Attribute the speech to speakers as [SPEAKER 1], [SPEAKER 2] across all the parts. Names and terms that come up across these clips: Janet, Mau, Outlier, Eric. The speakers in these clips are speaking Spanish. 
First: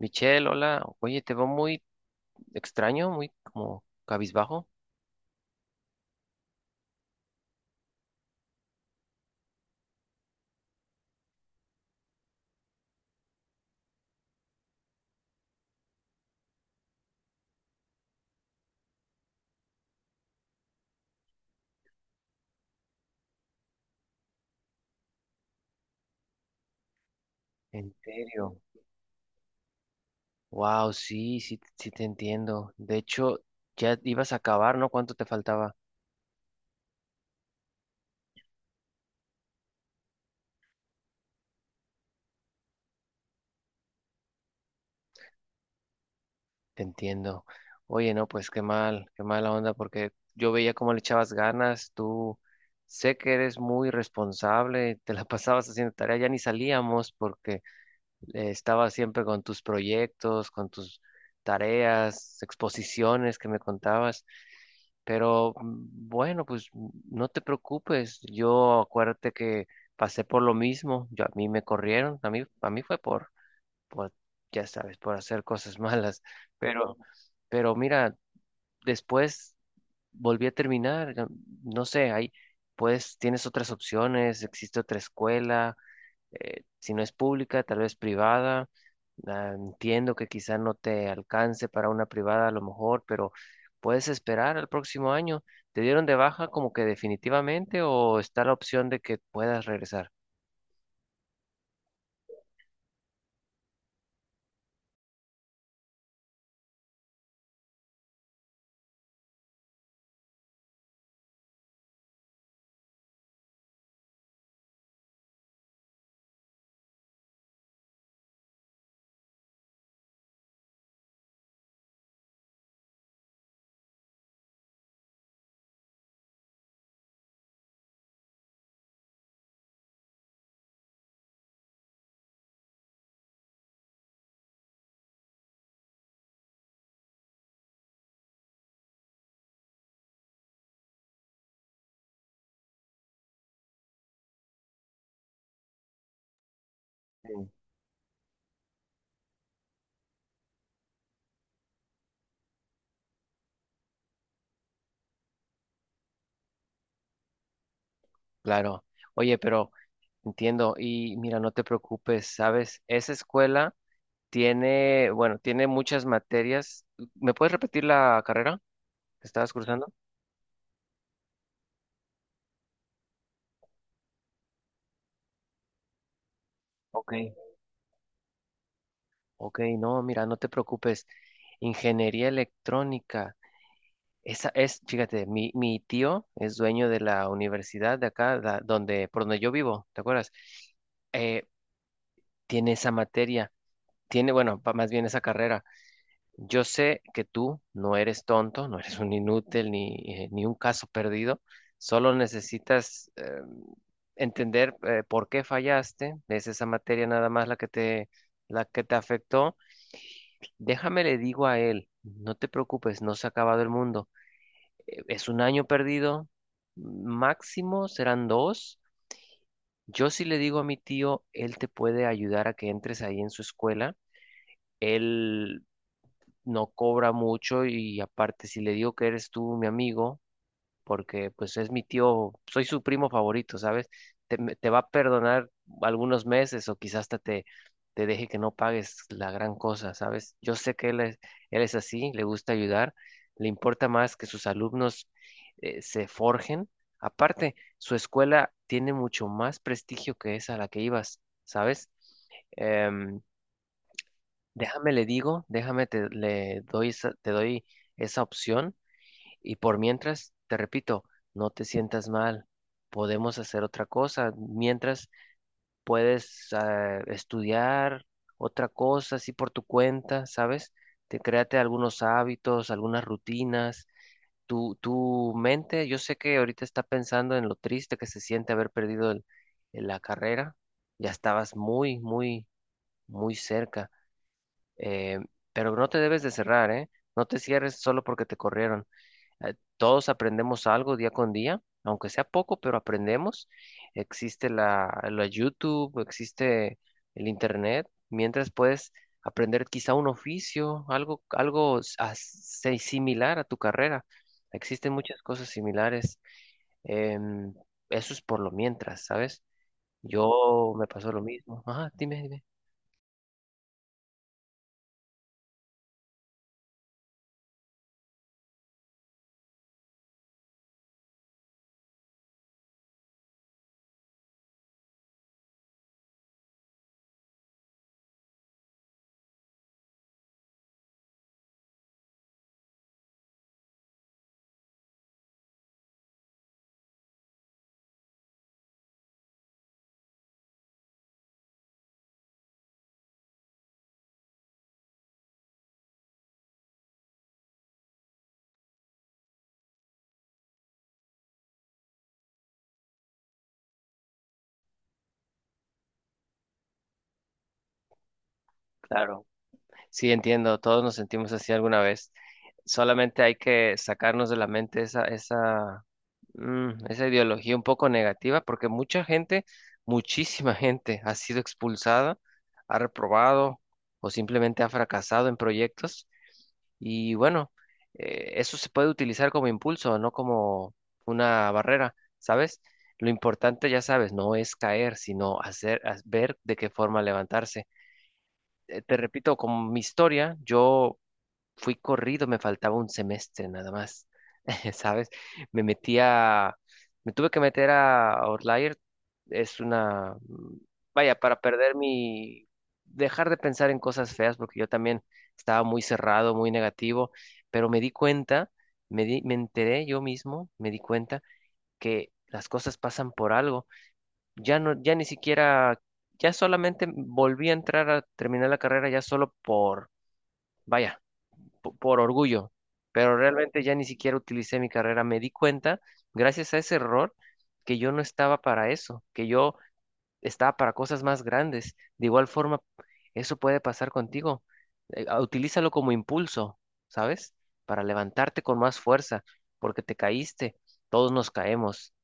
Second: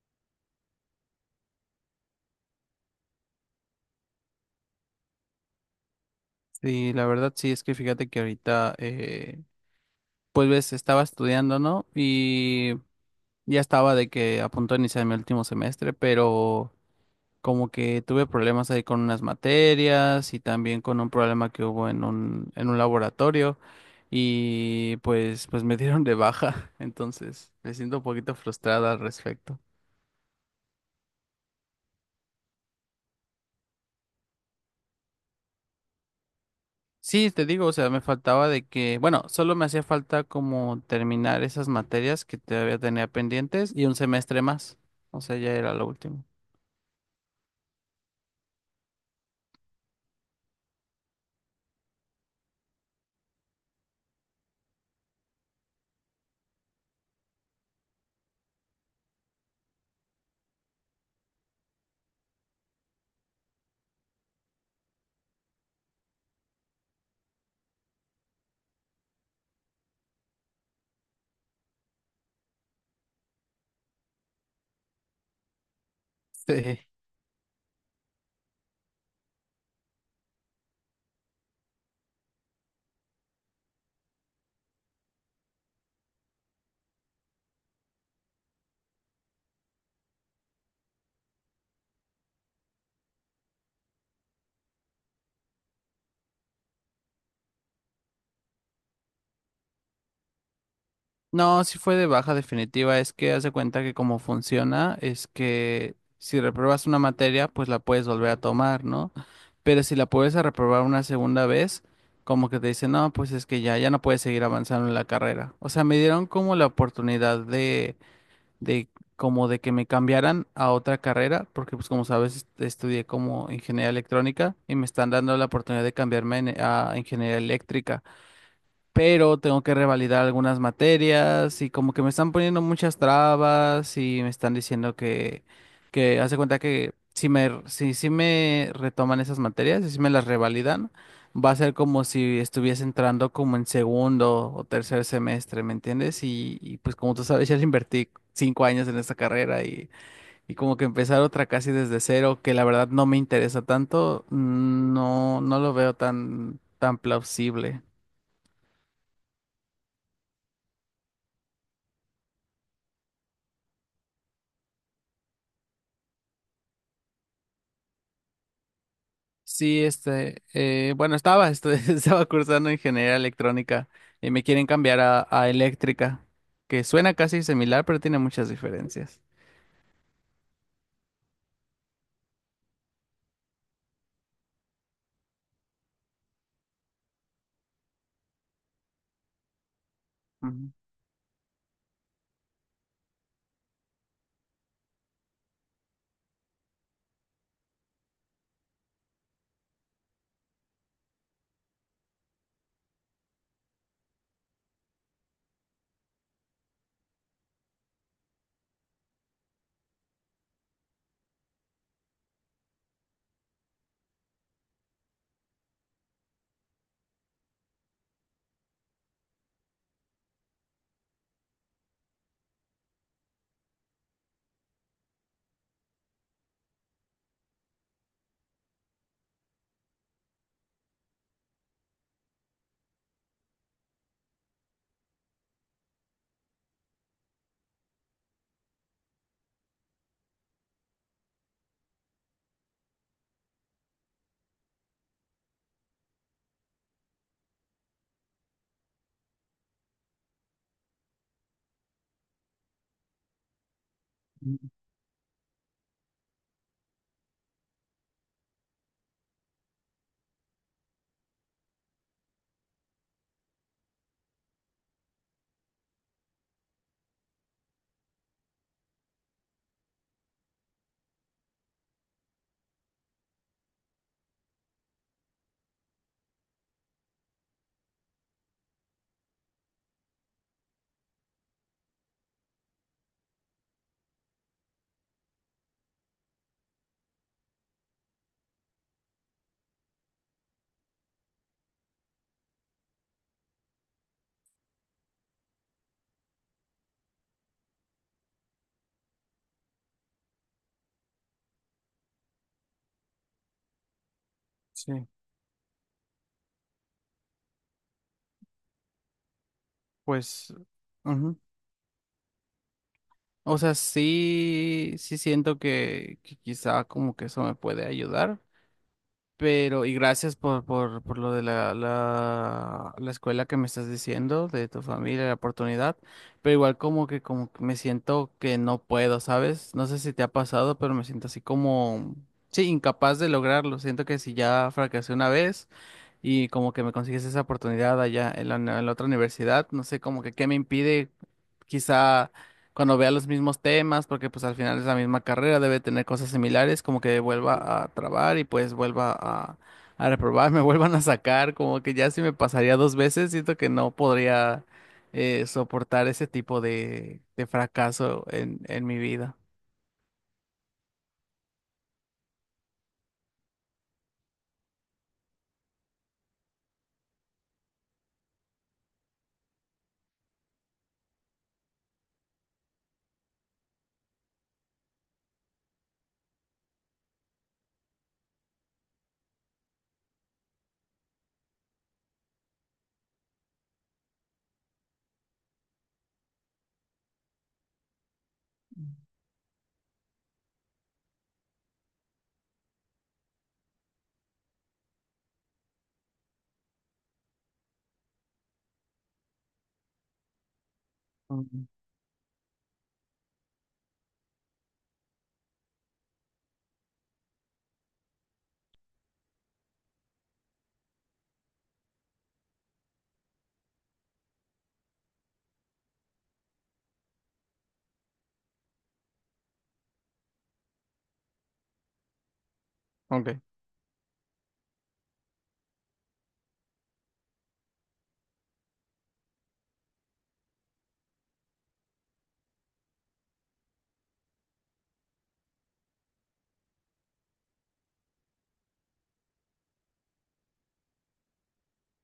[SPEAKER 1] Michelle, hola. Oye, te veo muy extraño, muy como cabizbajo.
[SPEAKER 2] Sí, la verdad sí, es que fíjate que ahorita, pues ves, estaba estudiando, ¿no? Y ya estaba de que a punto de iniciar mi último semestre, pero como que tuve problemas ahí con unas materias y también con un problema que hubo en un laboratorio y pues me dieron de baja, entonces me
[SPEAKER 1] ¿En
[SPEAKER 2] siento un poquito
[SPEAKER 1] serio?
[SPEAKER 2] frustrada al respecto.
[SPEAKER 1] Wow, sí, sí, sí te entiendo. De hecho, ya ibas a acabar, ¿no? ¿Cuánto te faltaba?
[SPEAKER 2] Sí, te digo, o sea, me faltaba de que, bueno, solo me hacía falta como terminar esas materias que todavía tenía pendientes y un semestre más. O sea, ya era lo último.
[SPEAKER 1] Te entiendo. Oye, no, pues qué mal, qué mala onda, porque yo veía cómo le echabas ganas. Tú sé que eres muy responsable, te la pasabas haciendo tarea, ya ni salíamos porque estabas siempre con tus proyectos, con tus tareas, exposiciones que me contabas. Pero bueno, pues no te preocupes. Yo acuérdate que pasé por lo mismo. Yo, a mí me corrieron. A mí fue por, ya sabes, por hacer cosas malas.
[SPEAKER 2] Sí.
[SPEAKER 1] Pero, pero mira, después volví a terminar. No no sé, ahí, pues tienes otras opciones. Existe otra escuela, si no es pública, tal vez privada. Ah, entiendo que quizá no te alcance para una privada a lo mejor, pero puedes esperar al próximo año. ¿Te dieron de baja como que definitivamente o está la opción de que puedas regresar?
[SPEAKER 2] No, sí fue de baja definitiva. Es que haz de cuenta que como funciona es que si repruebas una materia, pues la puedes volver a tomar, ¿no? Pero si la puedes a reprobar una segunda vez, como que te dicen, no, pues es que ya, ya no puedes seguir avanzando en la carrera. O sea, me dieron como la oportunidad de como de que me cambiaran a otra carrera, porque pues como sabes estudié como ingeniería electrónica y me están dando la oportunidad de cambiarme a ingeniería eléctrica, pero tengo que revalidar algunas materias y como que me están poniendo muchas trabas y me están diciendo que hace cuenta que si me, si, si me retoman esas materias y si me las revalidan, va a ser como si estuviese entrando como en segundo o tercer semestre, ¿me entiendes? Y pues como tú
[SPEAKER 1] Mm,
[SPEAKER 2] sabes, ya le invertí 5 años en esta carrera y como que empezar otra casi desde cero, que la verdad no me interesa tanto, no, no lo veo tan, tan plausible.
[SPEAKER 1] Claro. Oye, pero entiendo y mira, no te preocupes, ¿sabes? Esa escuela tiene, bueno, tiene muchas materias. ¿Me puedes repetir la carrera que estabas
[SPEAKER 2] Sí,
[SPEAKER 1] cursando?
[SPEAKER 2] bueno, estaba, este, estaba cursando ingeniería electrónica y me quieren cambiar a eléctrica, que
[SPEAKER 1] Ok.
[SPEAKER 2] suena casi similar, pero tiene muchas diferencias.
[SPEAKER 1] Ok, no, mira, no te preocupes. Ingeniería electrónica. Esa es, fíjate, mi tío es dueño de la universidad de acá, donde, por donde yo vivo, ¿te acuerdas?
[SPEAKER 2] Ujú.
[SPEAKER 1] eh, tiene esa materia, tiene, bueno, más bien esa carrera. Yo sé que tú no eres tonto, no eres un inútil ni, ni un caso perdido, solo necesitas entender, por qué fallaste, es esa materia nada más la que te afectó. Déjame le digo a él, no te preocupes, no se ha acabado el mundo. Es un año perdido, máximo serán dos. Yo sí le digo a mi tío, él te puede ayudar a que entres ahí en su escuela. Él no cobra mucho y aparte, si le digo que eres tú mi amigo, porque pues es mi tío, soy su primo favorito, ¿sabes? Te, te va a perdonar algunos meses o quizás hasta te, te deje que no pagues la gran cosa, ¿sabes? Yo sé que él es así, le gusta ayudar, le importa más que sus alumnos se forjen. Aparte, su escuela tiene mucho más prestigio que esa a la que ibas, ¿sabes? Em,
[SPEAKER 2] Mm,
[SPEAKER 1] déjame le digo, déjame te, le doy, te doy esa opción y por mientras, te repito, no te sientas mal. Podemos hacer otra cosa. Mientras puedes, estudiar otra cosa así por tu cuenta, ¿sabes? Te créate algunos hábitos, algunas rutinas. Tu mente, yo sé que ahorita está pensando en lo triste que se siente haber perdido la carrera. Ya estabas muy, muy, muy cerca. Eh, pero no te debes de cerrar, ¿eh? No te cierres solo porque te corrieron. Todos aprendemos algo día con día, aunque sea poco, pero aprendemos. Existe la, la YouTube, existe el Internet, mientras puedes aprender quizá un oficio, algo, similar a tu carrera. Existen
[SPEAKER 2] sí,
[SPEAKER 1] muchas cosas similares. em, eso es por lo mientras, ¿sabes?
[SPEAKER 2] pues,
[SPEAKER 1] Yo me pasó lo
[SPEAKER 2] ujú.
[SPEAKER 1] mismo. Ajá, dime, dime.
[SPEAKER 2] O sea, sí, sí siento que quizá como que eso me puede ayudar. Pero, y gracias por, por lo de la escuela que me estás diciendo, de tu familia, la oportunidad. Pero igual como que me siento que no puedo, ¿sabes? No sé si te ha pasado, pero me siento así como, sí, incapaz de lograrlo. Siento que si ya fracasé una vez y como que me consigues esa oportunidad allá en la otra universidad, no sé, como que qué me impide quizá cuando vea los mismos temas, porque pues al final es la misma carrera, debe tener cosas similares, como que vuelva a trabar y pues vuelva a reprobar, me vuelvan a sacar, como que ya si me pasaría dos veces, siento que no podría soportar ese tipo de fracaso en mi
[SPEAKER 1] Claro.
[SPEAKER 2] vida.
[SPEAKER 1] Sí, entiendo, todos nos sentimos así alguna vez. Solamente hay que sacarnos de la mente esa, esa ideología un poco negativa, porque mucha gente, muchísima gente ha sido expulsada, ha reprobado o simplemente ha fracasado en proyectos. Y bueno, eso se puede utilizar como impulso, no como una barrera, ¿sabes? Lo importante, ya sabes, no es caer, sino hacer, ver de qué forma levantarse. Te repito, con mi historia, yo fui corrido, me faltaba un semestre nada más, ¿sabes? Me metí a, me tuve que meter a Outlier, es una, vaya, para
[SPEAKER 2] Ujú.
[SPEAKER 1] perder mi, dejar de pensar en cosas feas, porque yo también estaba muy cerrado, muy negativo, pero me di cuenta, me enteré yo mismo, me di cuenta que las cosas pasan por algo, ya no, ya ni siquiera, ya solamente volví a entrar a terminar la carrera ya solo por, vaya, por orgullo, pero
[SPEAKER 2] Ok,
[SPEAKER 1] realmente ya ni siquiera utilicé mi carrera. Me di cuenta, gracias a ese error, que yo no estaba para eso, que yo estaba para cosas más grandes. De igual forma, eso puede pasar contigo. Utilízalo como impulso, ¿sabes? Para levantarte con más fuerza, porque te caíste. Todos nos caemos.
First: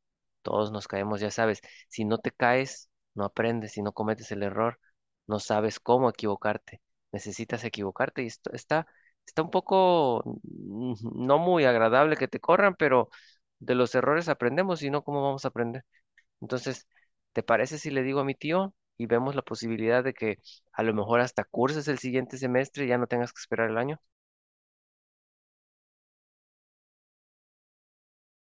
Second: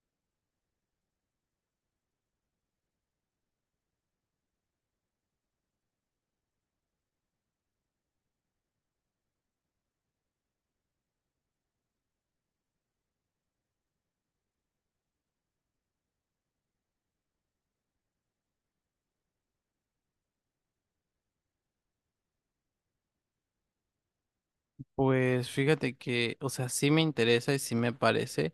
[SPEAKER 1] Todos nos caemos, ya sabes. Si no te caes, no aprendes. Si no cometes el error, no sabes cómo equivocarte. Necesitas equivocarte. Y esto está, está un poco no muy agradable que te corran, pero de los errores aprendemos, si no, ¿cómo vamos a aprender? Entonces, ¿te parece si le digo a mi tío y vemos la posibilidad de que a lo mejor hasta curses el siguiente semestre y ya no tengas que esperar el año?
[SPEAKER 2] pues fíjate que, o sea, sí me interesa y sí me parece,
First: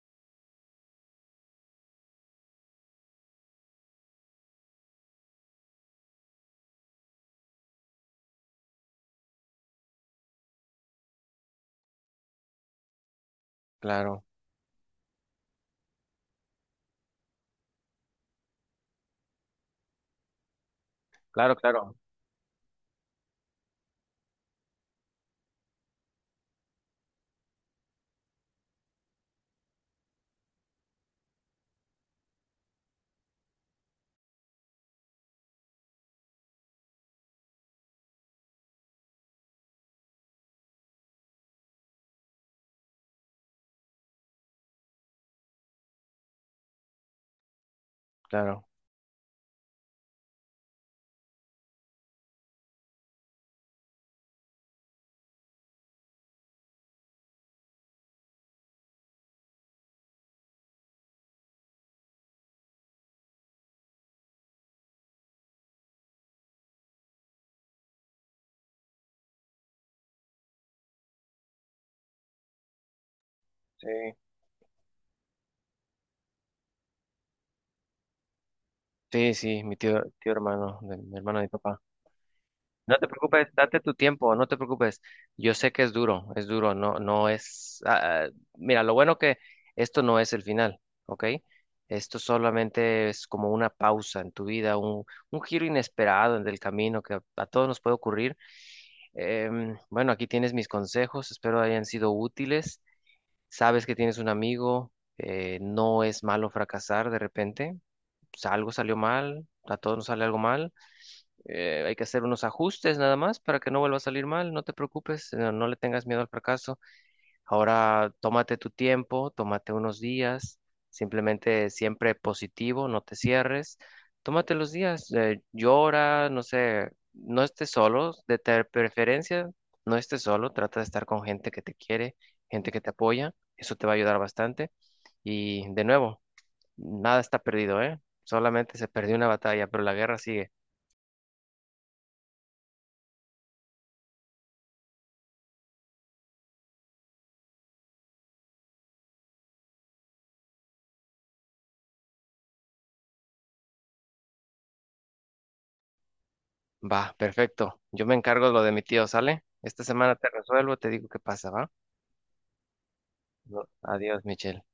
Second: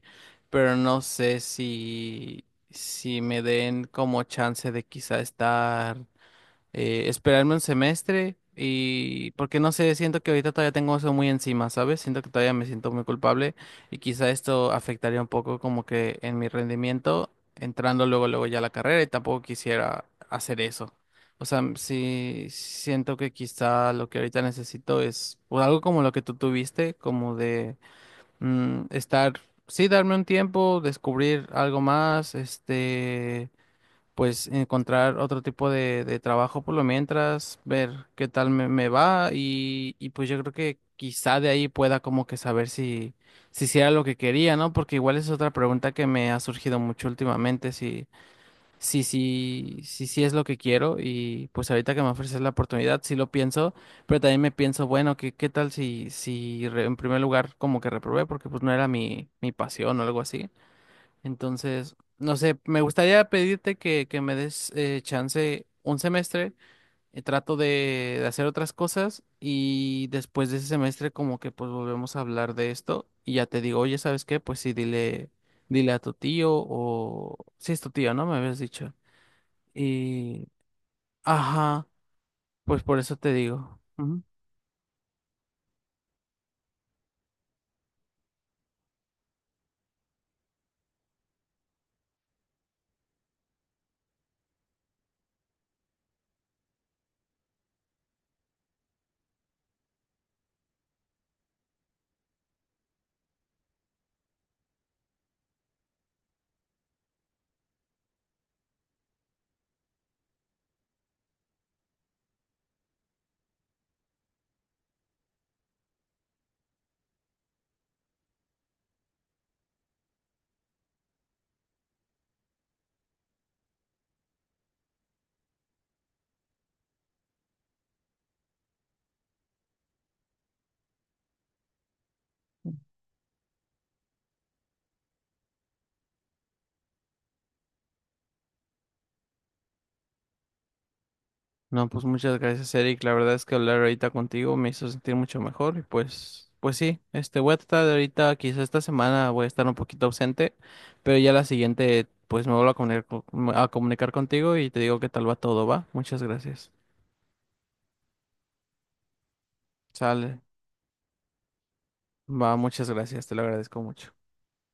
[SPEAKER 2] pero no sé si, si me den como chance de quizá estar esperarme un semestre y porque no sé, siento que ahorita todavía tengo eso muy encima, ¿sabes? Siento que todavía me siento muy culpable y
[SPEAKER 1] Claro,
[SPEAKER 2] quizá esto afectaría un poco como que en mi rendimiento entrando luego luego ya a la carrera y tampoco quisiera hacer eso. O
[SPEAKER 1] claro,
[SPEAKER 2] sea,
[SPEAKER 1] claro,
[SPEAKER 2] sí siento que quizá lo que ahorita necesito es o algo como lo que tú tuviste, como de mm, estar, sí, darme un tiempo, descubrir algo más, este, pues encontrar otro tipo de trabajo por lo mientras, ver qué tal me, me va y pues yo creo que quizá de ahí pueda como que saber si, si sí era lo que quería, ¿no? Porque igual es otra pregunta que me ha surgido mucho últimamente,
[SPEAKER 1] claro.
[SPEAKER 2] si es lo que quiero y pues ahorita que me ofreces la oportunidad, sí lo pienso, pero también me pienso, bueno, ¿qué, qué tal si, en primer lugar como que reprobé porque pues no era mi, mi pasión o algo así? Entonces, no sé, me gustaría pedirte que me des chance un semestre. Trato de hacer otras cosas y después de ese semestre como que pues volvemos a hablar de esto y ya te digo,
[SPEAKER 1] Sí.
[SPEAKER 2] oye, ¿sabes qué? Pues sí, dile, dile a tu tío o... Sí, es tu tío, ¿no? Me habías dicho.
[SPEAKER 1] Sí, sí, mi tío, tío
[SPEAKER 2] Y...
[SPEAKER 1] hermano de mi papá.
[SPEAKER 2] Ajá, pues
[SPEAKER 1] No
[SPEAKER 2] por
[SPEAKER 1] te
[SPEAKER 2] eso te
[SPEAKER 1] preocupes, date
[SPEAKER 2] digo.
[SPEAKER 1] tu tiempo, no te preocupes. Yo sé que es duro, no, no es. Mira, lo bueno que esto no es el final, ¿ok? Esto solamente es como una pausa en tu vida, un giro inesperado en el camino que a todos nos puede ocurrir. Bueno, aquí tienes mis consejos, espero hayan sido útiles. Sabes que tienes un amigo, no es malo fracasar de repente. O algo salió mal, a todos nos sale algo mal, hay que hacer unos ajustes nada más para que no vuelva a salir mal, no te preocupes, no, no le tengas miedo al fracaso. Ahora tómate tu tiempo, tómate unos días, simplemente siempre positivo, no te cierres, tómate los días, llora, no sé, no estés solo, de preferencia, no estés solo, trata de estar con gente que te quiere, gente que te apoya, eso te va a ayudar bastante. Y de nuevo, nada está perdido, ¿eh? Solamente se perdió una batalla, pero la guerra sigue.
[SPEAKER 2] No, pues muchas gracias, Eric. La verdad es que hablar ahorita contigo me hizo sentir mucho mejor y pues, pues sí, este, voy a tratar de ahorita, quizá esta semana voy a estar un poquito ausente, pero ya la siguiente, pues me vuelvo a comunicar, a comunicar contigo y te digo qué tal va todo, ¿va? Muchas gracias.
[SPEAKER 1] Va, perfecto. Yo me encargo de lo de mi tío, ¿sale? Esta semana te
[SPEAKER 2] Sale,
[SPEAKER 1] resuelvo, te digo qué pasa, ¿va?
[SPEAKER 2] va, muchas gracias, te lo
[SPEAKER 1] No,
[SPEAKER 2] agradezco mucho.
[SPEAKER 1] adiós, Michelle.